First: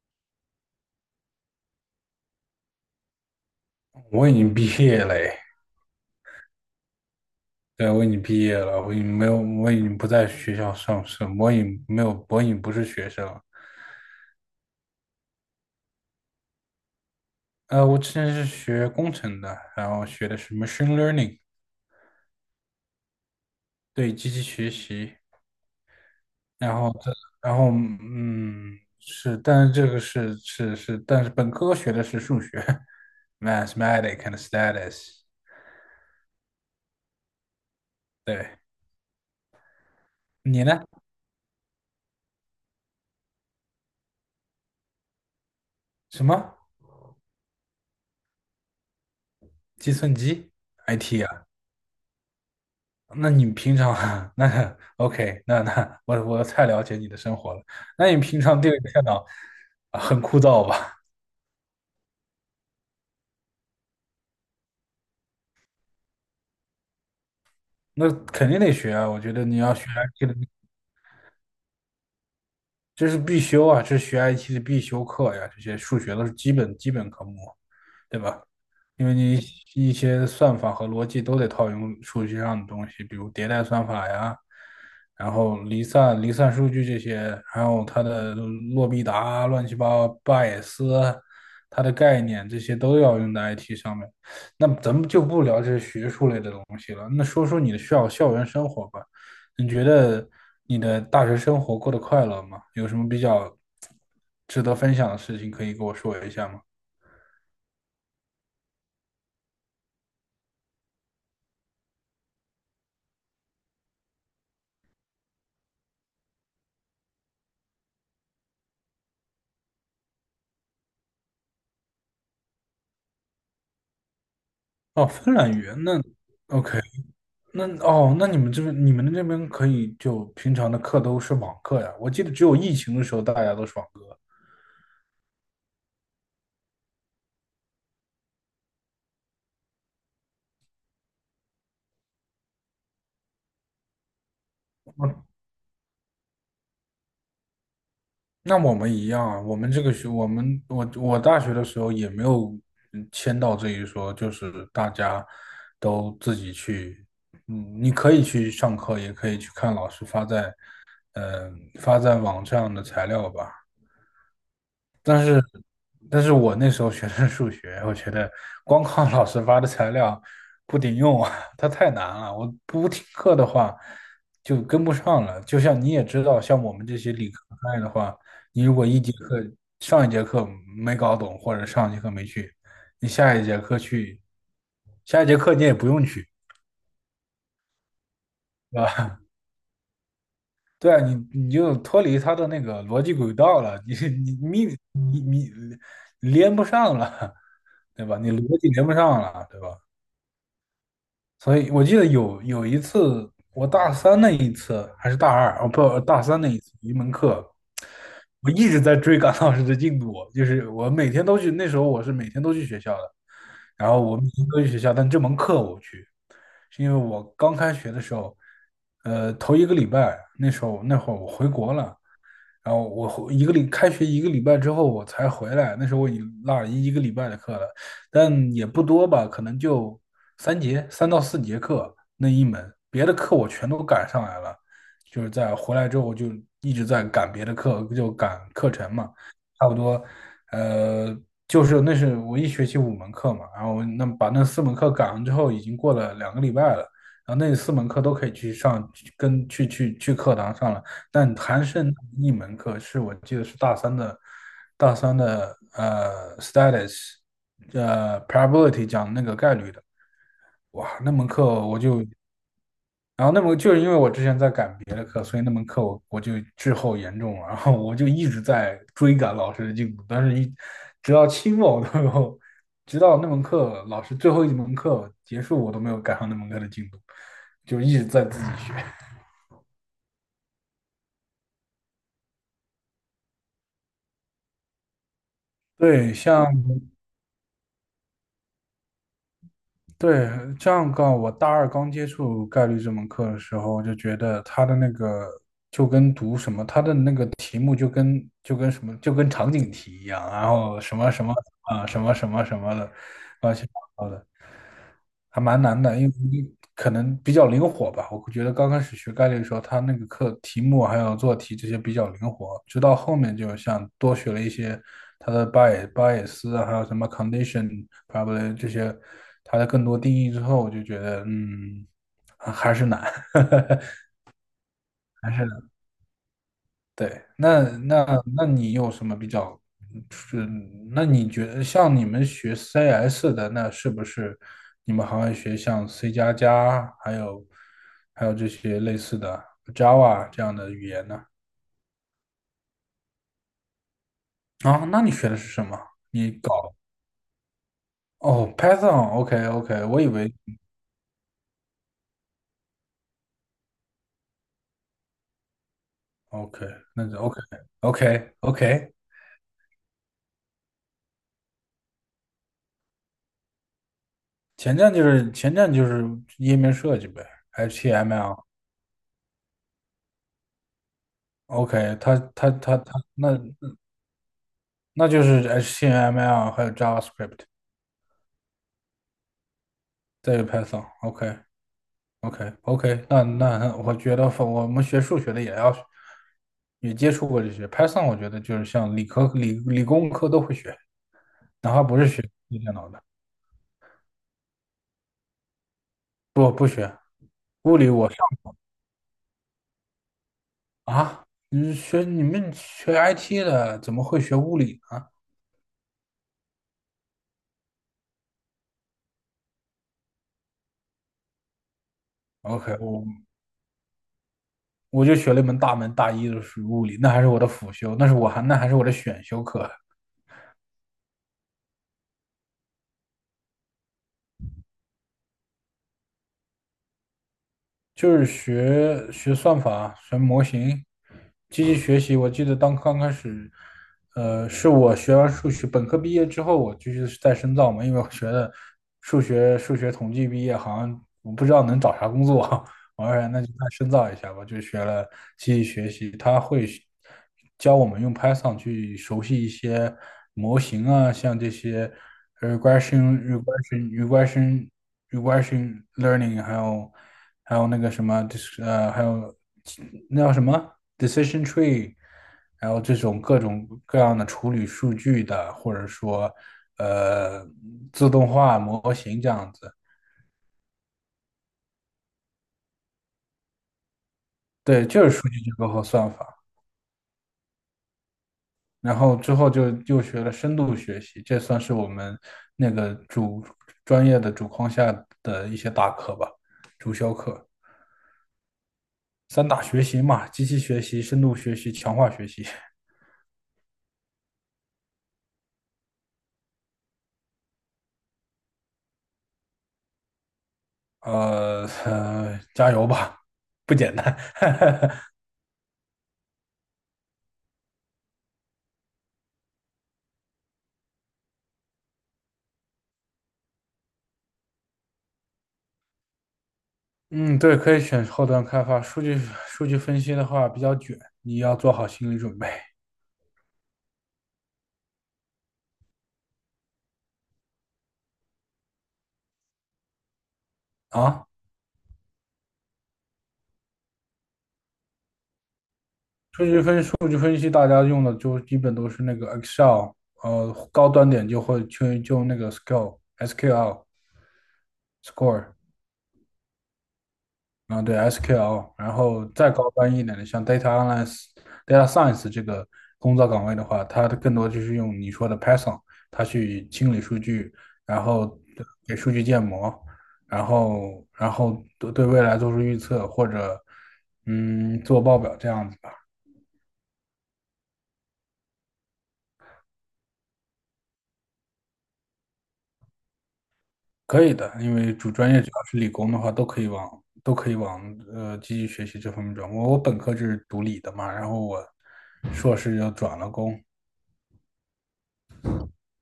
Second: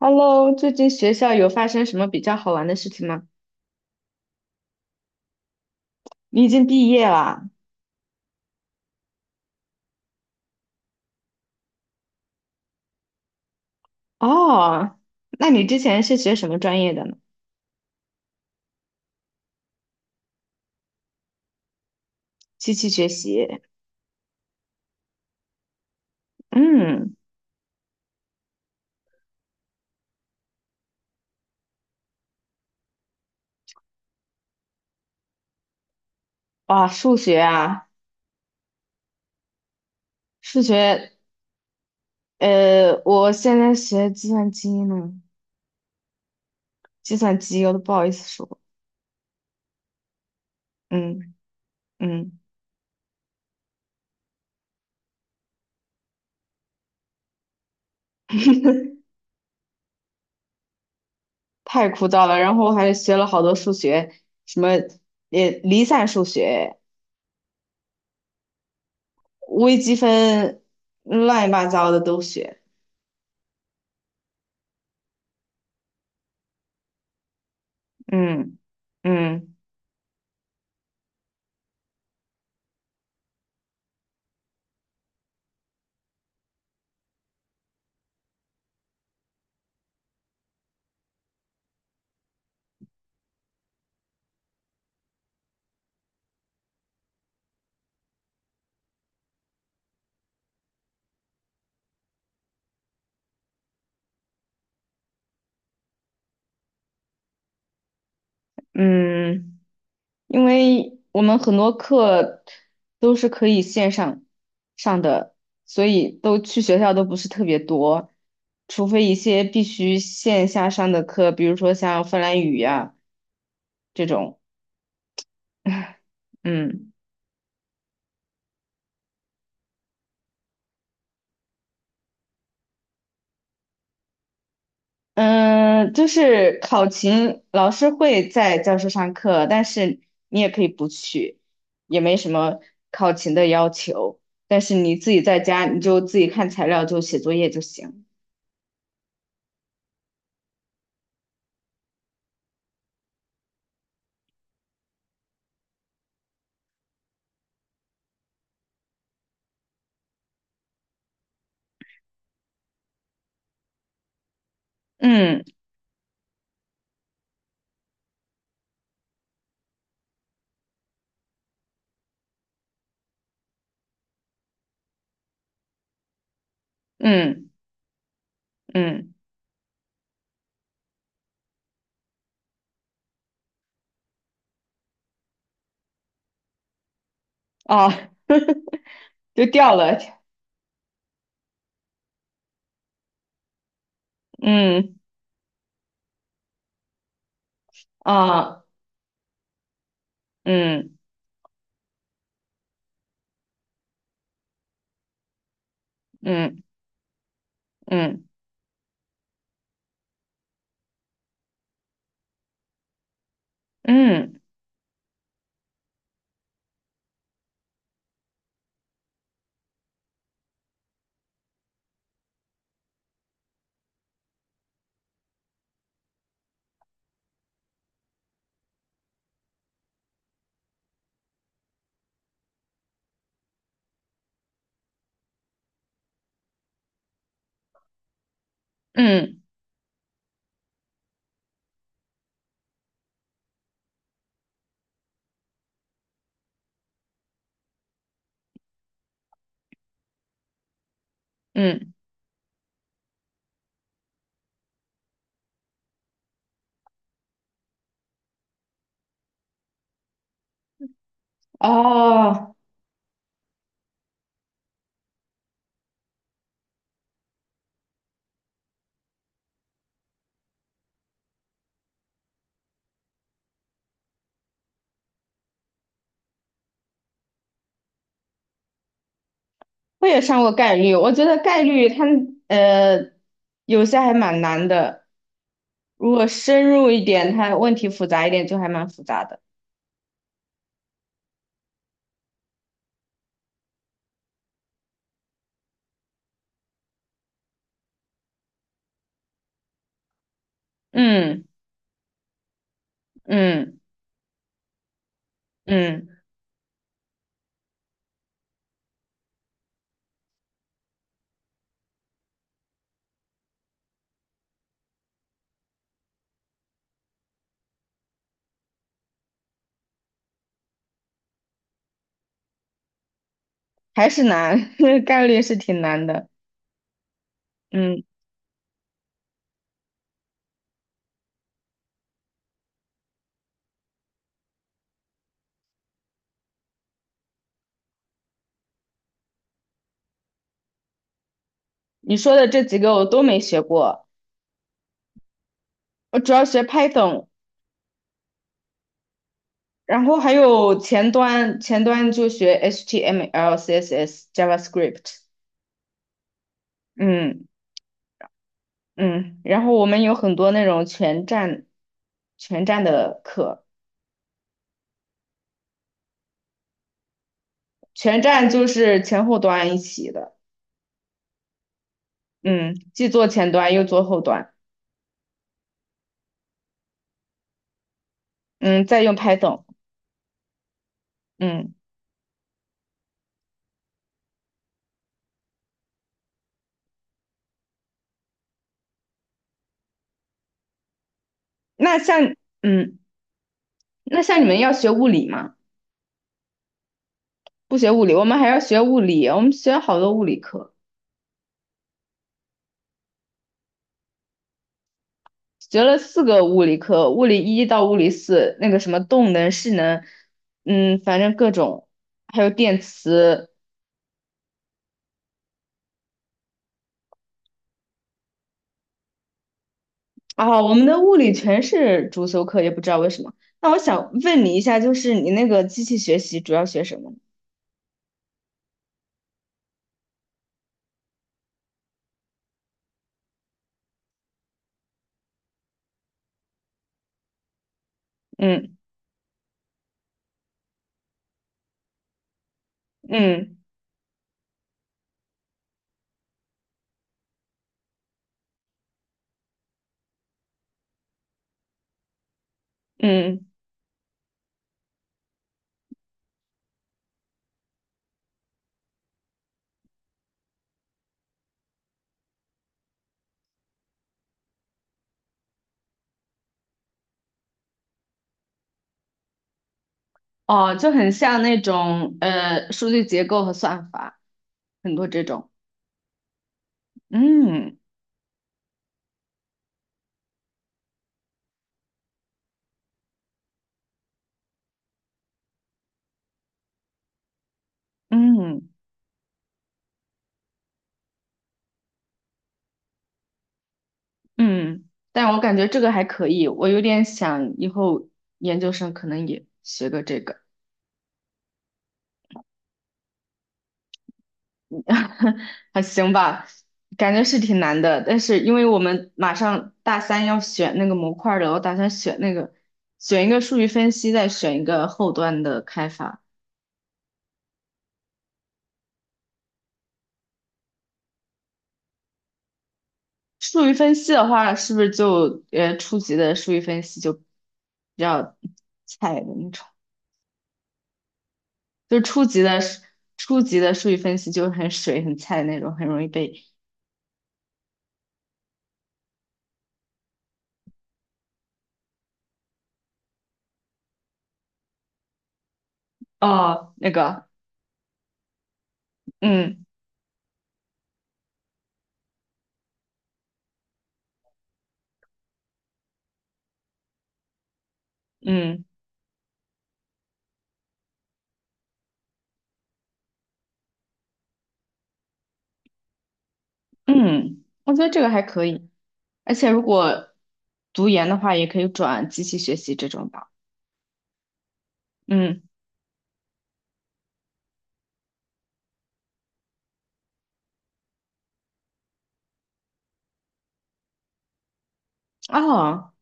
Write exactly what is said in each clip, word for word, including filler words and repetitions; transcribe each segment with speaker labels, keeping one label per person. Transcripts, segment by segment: Speaker 1: Hello，最近学校有发生什么比较好玩的事情吗？
Speaker 2: 我已经毕业了诶。
Speaker 1: 你已经毕业了
Speaker 2: 对，我已经毕业了，我已经没有，我已经不在学校上升，我已经没有，我已经不是学生了。
Speaker 1: 哦，那你之前是学什么专业的呢？
Speaker 2: 呃，我之前是学工程的，然后学的是 machine learning，
Speaker 1: 机器学习。
Speaker 2: 对，机器学习，然后这，
Speaker 1: 嗯，
Speaker 2: 然后嗯，是，但是这个是是是，但是本科学的是数学 ，mathematics and s t a t u s。
Speaker 1: 哇，数学啊，
Speaker 2: 对。
Speaker 1: 数
Speaker 2: 你呢？
Speaker 1: 学，呃，我现在学计算机呢，
Speaker 2: 什么？
Speaker 1: 计算机我都不好意思说。
Speaker 2: 计算机？I T
Speaker 1: 嗯
Speaker 2: 啊？
Speaker 1: 嗯。
Speaker 2: 那你平常 那 OK，那那我我太了解你的生活了。那你平常对着电 脑啊很枯燥吧？
Speaker 1: 太枯燥了。然后我还学了好多数学，什么也离散数学、
Speaker 2: 那肯定得学啊，我觉得你要
Speaker 1: 微
Speaker 2: 学
Speaker 1: 积
Speaker 2: I T 的，
Speaker 1: 分，乱七八糟的都学。
Speaker 2: 这是必修啊，这是学 I T 的必修课呀，这些数学都是基本基本科目，对吧？
Speaker 1: 嗯
Speaker 2: 因为你
Speaker 1: 嗯。
Speaker 2: 一些算法和逻辑都得套用数据上的东西，比如迭代算法呀，然后离散、离散数据这些，还有它的洛必达啊、乱七八糟、巴也斯啊，它的概念这些都要用在 I T 上面。那咱们就不聊这些学术类的东西了，那说说你的校校园生活吧。你觉得你的大学生活过得快乐吗？有什么比较值得分享的事情可以跟我说一下吗？
Speaker 1: 嗯，因为我们很多课都是可以线上上的，所以都去学校都不是特别多，除非一些必须线下上的课，比如说像芬兰语呀、这种。
Speaker 2: 哦，芬兰语言，那 OK。
Speaker 1: 嗯
Speaker 2: 那哦，那你们这边你们那边可以就平常的课都是网课呀？我记得只有疫情的时候大家都是网课。
Speaker 1: 嗯。就是考勤，老师会在教室上课，但是你也可以不去，也没什么考勤的要求。但是你自己
Speaker 2: 嗯，
Speaker 1: 在家，你就自己看材料，就写作业就行。
Speaker 2: 那我们一样啊，我们这个学，我们我我大学的时候也没有嗯签到这一说，就是大家都自己去，嗯，你可以去上课，也可以去看老师发在嗯、呃发在网上的材料吧。
Speaker 1: 嗯
Speaker 2: 但是我那时候学的是数学，我觉得光靠老师发的材料不顶用啊，它太难了。我不听课的话就跟不上了。就像你也知道，像我们这些理科
Speaker 1: 嗯。
Speaker 2: 派的话，你如果一节
Speaker 1: 嗯，
Speaker 2: 课上一节课没搞懂，或者上一节课没去，你下一节课去，下一节课你也不用去，
Speaker 1: 啊，
Speaker 2: 对吧？
Speaker 1: 就掉了。
Speaker 2: 对啊，你你就脱离他的那个逻辑轨道了，你你你
Speaker 1: 嗯，
Speaker 2: 连不上了，对吧？你逻
Speaker 1: 啊，
Speaker 2: 辑连不上了，对吧？
Speaker 1: 嗯
Speaker 2: 所以我记得有有一次，我大三那一次还是大二哦不，大三那一
Speaker 1: 嗯
Speaker 2: 次一门课，
Speaker 1: 嗯
Speaker 2: 我一直在追赶老师的进度，就是我每天都去，那时候我是每天都去学校的，然后我每
Speaker 1: 嗯
Speaker 2: 天都去学校，但这门课我不去，是因为我刚开学的时候，呃，头一个礼拜那时候那会儿我回国了，然后我一个礼开学一个礼拜之后我才回来，那时候我已经落了一一个礼拜的课了，但也不多吧，可能就三节三到四节课那一门，别的课我全都赶上来了，就是在回来之后就一直在赶别的课，就赶课程嘛，
Speaker 1: 嗯
Speaker 2: 差不多，呃，就是那是我一学期五门课嘛，然后那把那四门课赶上之后，已经过了两个礼拜了。然后那四门课都可以去上，去跟去去去课堂上了，但还
Speaker 1: 嗯。
Speaker 2: 剩一门课是我记得是大三的，大三的呃 status，呃 probability 讲那个概率的，哇，那门课我就
Speaker 1: 哦，
Speaker 2: 然后那门就是因为我之前在赶别的课，所以那门课我我就滞后严重了，然后我就一直在追赶老师的进度，但是一直到期末我都没有，直到那门课老师最后一门课结束，我都没有赶上那门课的进度，就一直在自己学。
Speaker 1: 我也上过概率，我觉得概率它呃有些还蛮难的，如
Speaker 2: 对，
Speaker 1: 果
Speaker 2: 像
Speaker 1: 深入一点，它问题复杂一点，就还蛮复杂的。
Speaker 2: 对，这样告我大二刚接触概率这门课的时候，我就觉得它的那个就跟读什么，它的那个题目就跟就跟什么就跟场景题一样，然后什么什么
Speaker 1: 嗯
Speaker 2: 啊什么什么什么的，乱七
Speaker 1: 嗯
Speaker 2: 八糟的。还蛮难的，因
Speaker 1: 嗯。
Speaker 2: 为可能比较灵活吧。我觉得刚开始学概率的时候，他那个课题目还有做题这些比较灵活，直到后面就像多学了一些它的 bias、bias 啊还有什么 condition、probably 这些它的更多定义之后，我就觉得嗯，还是难，
Speaker 1: 还是难，概
Speaker 2: 还
Speaker 1: 率
Speaker 2: 是
Speaker 1: 是
Speaker 2: 难。
Speaker 1: 挺难的。
Speaker 2: 对，那
Speaker 1: 嗯。
Speaker 2: 那那你有什么比较是？那你觉得像你们学 C S 的，那是不是你们还会学像 C 加加，还有还有这些类似的 Java 这样的语言呢？
Speaker 1: 你说的这几个我都没学过，
Speaker 2: 啊，那你学的是什么？
Speaker 1: 我
Speaker 2: 你
Speaker 1: 主要学
Speaker 2: 搞
Speaker 1: Python，
Speaker 2: 哦，Python，OK OK，我
Speaker 1: 然
Speaker 2: 以
Speaker 1: 后还
Speaker 2: 为
Speaker 1: 有前端，前端就学 H T M L、C S S、JavaScript。
Speaker 2: OK，那就 OK
Speaker 1: 嗯
Speaker 2: OK OK。
Speaker 1: 嗯。然后我们有很多那种全站全站的课，
Speaker 2: 前站就是前站就是页面设计呗
Speaker 1: 全
Speaker 2: ，HTML。
Speaker 1: 站就是前后端一起的。
Speaker 2: OK，它它
Speaker 1: 嗯。
Speaker 2: 它它，
Speaker 1: 既做
Speaker 2: 那
Speaker 1: 前端又做后端。
Speaker 2: 那就是 HTML 还有 JavaScript，
Speaker 1: 嗯。再用 Python。
Speaker 2: 再有 Python。OK
Speaker 1: 嗯。
Speaker 2: OK OK，那那我觉得我们学数学的也要也接触过这些。Python 我觉得就是像理科、理理工科都会学，哪怕不
Speaker 1: 那
Speaker 2: 是学
Speaker 1: 像
Speaker 2: 电脑
Speaker 1: 嗯，
Speaker 2: 的，
Speaker 1: 那像你们要学物理吗？
Speaker 2: 不不学物
Speaker 1: 不
Speaker 2: 理
Speaker 1: 学物
Speaker 2: 我
Speaker 1: 理，
Speaker 2: 上
Speaker 1: 我们还要学物理，我们学好多物理课。
Speaker 2: 啊，你学你们学 I T 的怎么会学物理呢
Speaker 1: 学了四个物理课，物理一到物理四，那个什么动能、势能，嗯，反正各种，还有
Speaker 2: ？OK，
Speaker 1: 电
Speaker 2: 我
Speaker 1: 磁
Speaker 2: 我就学了一门大门大一的是物理，那还是我的辅修，那是我还那还是我的选修课。
Speaker 1: 啊，我们的物理全是主修课，也不知道为什么。那我想问你一下，就是你那个机器学习主要学什么呢？
Speaker 2: 就是学学算法、学模型、机器学习。我记得当刚开始，呃，是我学完数学本科毕业之后，我继续再深造嘛，因为我学的
Speaker 1: 嗯
Speaker 2: 数学数学统计毕业，好像我不知道能找啥工作。哎，那就
Speaker 1: 嗯
Speaker 2: 再深造一下吧，就学了机器学习，它会学教我们用 Python 去熟悉一些模型啊，像这些 regression、
Speaker 1: 嗯。
Speaker 2: regression、regression、regression learning，还有还有那个什么，就是呃，还有那叫什么 decision tree，还有这种各种各样的处理数据的，或者说呃自动化模型这样子，
Speaker 1: 哦，就很像那种呃数据结构和算法，
Speaker 2: 对，
Speaker 1: 很
Speaker 2: 就
Speaker 1: 多
Speaker 2: 是
Speaker 1: 这
Speaker 2: 数据
Speaker 1: 种。
Speaker 2: 结构和算法。
Speaker 1: 嗯
Speaker 2: 然后之后就又学了深度学习，这算是我们那个主专业的主框架的一些大课吧，主修课。
Speaker 1: 嗯
Speaker 2: 三大学习嘛，机器学习、深度学习、强化学习。
Speaker 1: 嗯。但我感觉这个还可以，我有点想以后研究生可能也学个这个。
Speaker 2: 呃呃，加油吧，不简单。
Speaker 1: 还行吧，感觉是挺难的。但是因为我们马上大三要选那个模块儿了，我打算选那个，选一个数据分析，再选一个后端的开发。
Speaker 2: 嗯，对，可以选后端开发。数据数据分析的话比较卷，你要做好心理准备
Speaker 1: 数据分析的话，是不是就呃初级的数据分析就比较菜的那种？
Speaker 2: 啊。
Speaker 1: 就是初级的初级的数据分析就很水很菜的那种，很容易被
Speaker 2: 数据分数据分析，大家用的就基本都是那个 Excel，呃，高端点就会去就用那个 S Q L、S Q L、Score，
Speaker 1: 哦，那个
Speaker 2: 啊，对 S Q L，然后再
Speaker 1: 嗯
Speaker 2: 高端一点的，像 Data Analyst、Data Science 这个工作岗位的话，它更多就是用你说的 Python，它去清理数据，然后
Speaker 1: 嗯。
Speaker 2: 给数据建模，然后然后对对未来做出预测或者嗯做报表这样子。
Speaker 1: 嗯，我觉得这个还可以，而且如果读研的话，也可以转机器学习这种吧。
Speaker 2: 可以的，因为主专业
Speaker 1: 嗯。
Speaker 2: 只要是理工的话，都可以往都可以往呃继续学习这方面转。我我本科就是读理的嘛，然后我硕士又转了工，
Speaker 1: 哦。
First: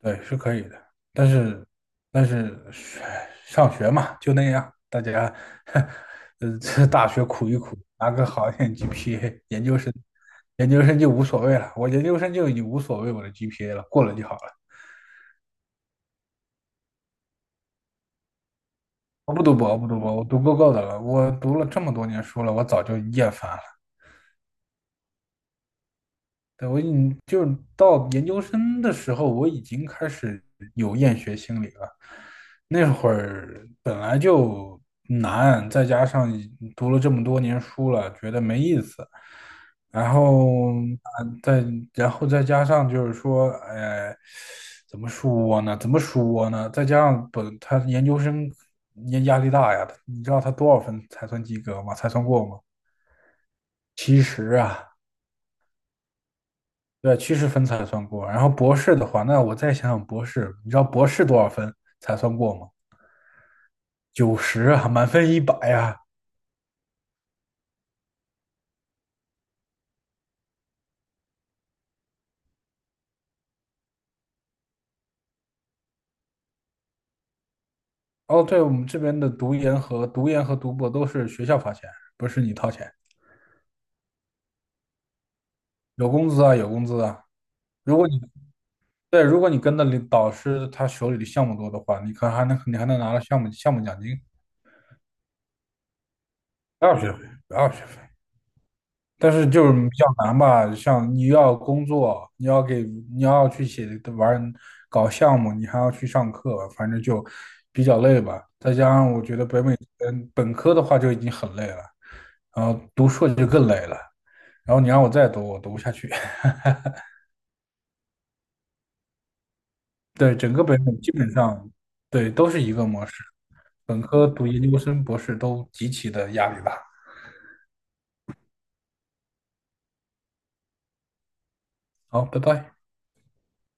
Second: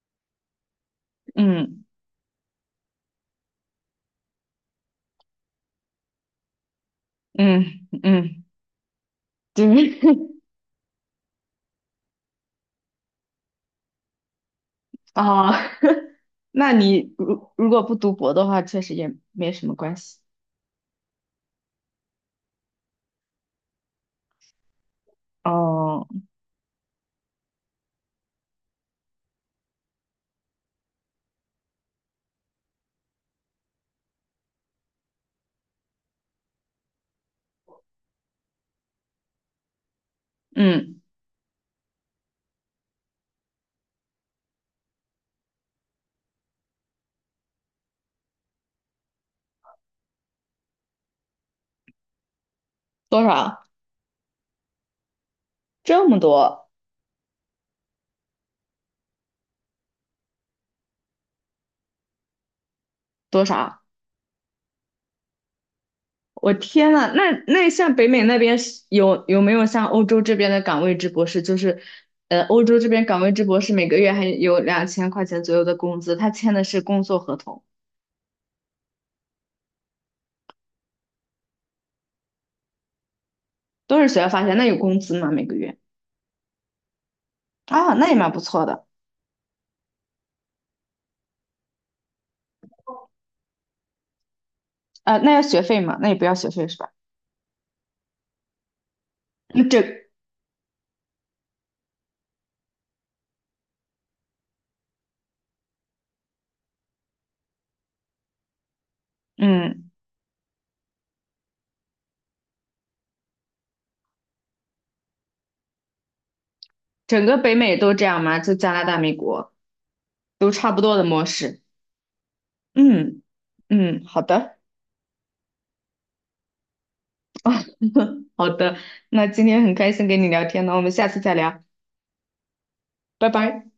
Speaker 2: 对，是可以的。但是
Speaker 1: 嗯
Speaker 2: 但是唉，上学嘛，就那样，大家 呃这大学苦一苦，
Speaker 1: 嗯
Speaker 2: 拿个
Speaker 1: 嗯。
Speaker 2: 好一点 G P A，研
Speaker 1: 对。
Speaker 2: 究生 研究生就无所谓了。我研究生就已经无所谓我的 G P A 了，过了就好了。
Speaker 1: 哦。那你如如果不读博的话，确实也
Speaker 2: 我不
Speaker 1: 没
Speaker 2: 读
Speaker 1: 什
Speaker 2: 博，
Speaker 1: 么
Speaker 2: 我不
Speaker 1: 关
Speaker 2: 读博，
Speaker 1: 系。
Speaker 2: 我读够够的了。我读了这么多年书了，我早就厌烦了。
Speaker 1: 哦。
Speaker 2: 对，我你就到研究生的时候，我已经开始有厌学心理了。那会儿本来就难，再加上读了这么多年书了，觉得没意思。然后
Speaker 1: 嗯。
Speaker 2: 啊，再然后再加上就是说，哎，怎么说呢？怎么说呢？再加上本他研究生压压力大呀，你知道他多少分才算及格吗？才算过吗？
Speaker 1: 多少？
Speaker 2: 其实啊，
Speaker 1: 这么多。
Speaker 2: 对，趋势分才算过。然后博士的话，那我再想想博士，你知道博士多少分才算过吗？
Speaker 1: 多少？
Speaker 2: 九十啊，满分一百呀。
Speaker 1: 我天呐，那那像北美那边是有有没有像欧洲这边的岗位制博士？就是，呃，欧洲这边岗位制博士每个月还有两千块钱左右的工资，他签的是工作合同，
Speaker 2: 哦，对，我们这边的读研和读研和读博都是学校发钱，不是你掏钱，
Speaker 1: 都是学校发钱，那有工资吗？每个月？
Speaker 2: 有工资啊，有工资啊。
Speaker 1: 啊，
Speaker 2: 如果
Speaker 1: 那也
Speaker 2: 你
Speaker 1: 蛮不错的。
Speaker 2: 对，如果你跟的领导师他手里的项目多的话，你可还能你还能拿到项目项目奖金，
Speaker 1: 呃，那要学费吗？那也不要学费是
Speaker 2: 不
Speaker 1: 吧？
Speaker 2: 要学费，不要学费。但是
Speaker 1: 那
Speaker 2: 就是
Speaker 1: 整，
Speaker 2: 比较难吧，像你要工作，你要给，你要去写玩搞项目，你还要去上课，反正就比较累吧。再加上我觉得北美
Speaker 1: 嗯，
Speaker 2: 嗯本科的话就已经很累了，然后读硕就更累了，然后你让我再读，我读不下去。
Speaker 1: 整个北美都这样吗？就加拿大、美国
Speaker 2: 对，
Speaker 1: 都
Speaker 2: 整个
Speaker 1: 差
Speaker 2: 北
Speaker 1: 不
Speaker 2: 美
Speaker 1: 多的
Speaker 2: 基
Speaker 1: 模
Speaker 2: 本
Speaker 1: 式。
Speaker 2: 上对都是一个模式，
Speaker 1: 嗯
Speaker 2: 本
Speaker 1: 嗯。好
Speaker 2: 科读
Speaker 1: 的。
Speaker 2: 研究生、博士都极其的压力大。
Speaker 1: 好的，那今天很开心跟你聊天呢，我们下次再聊。
Speaker 2: 好，拜拜。
Speaker 1: 拜拜。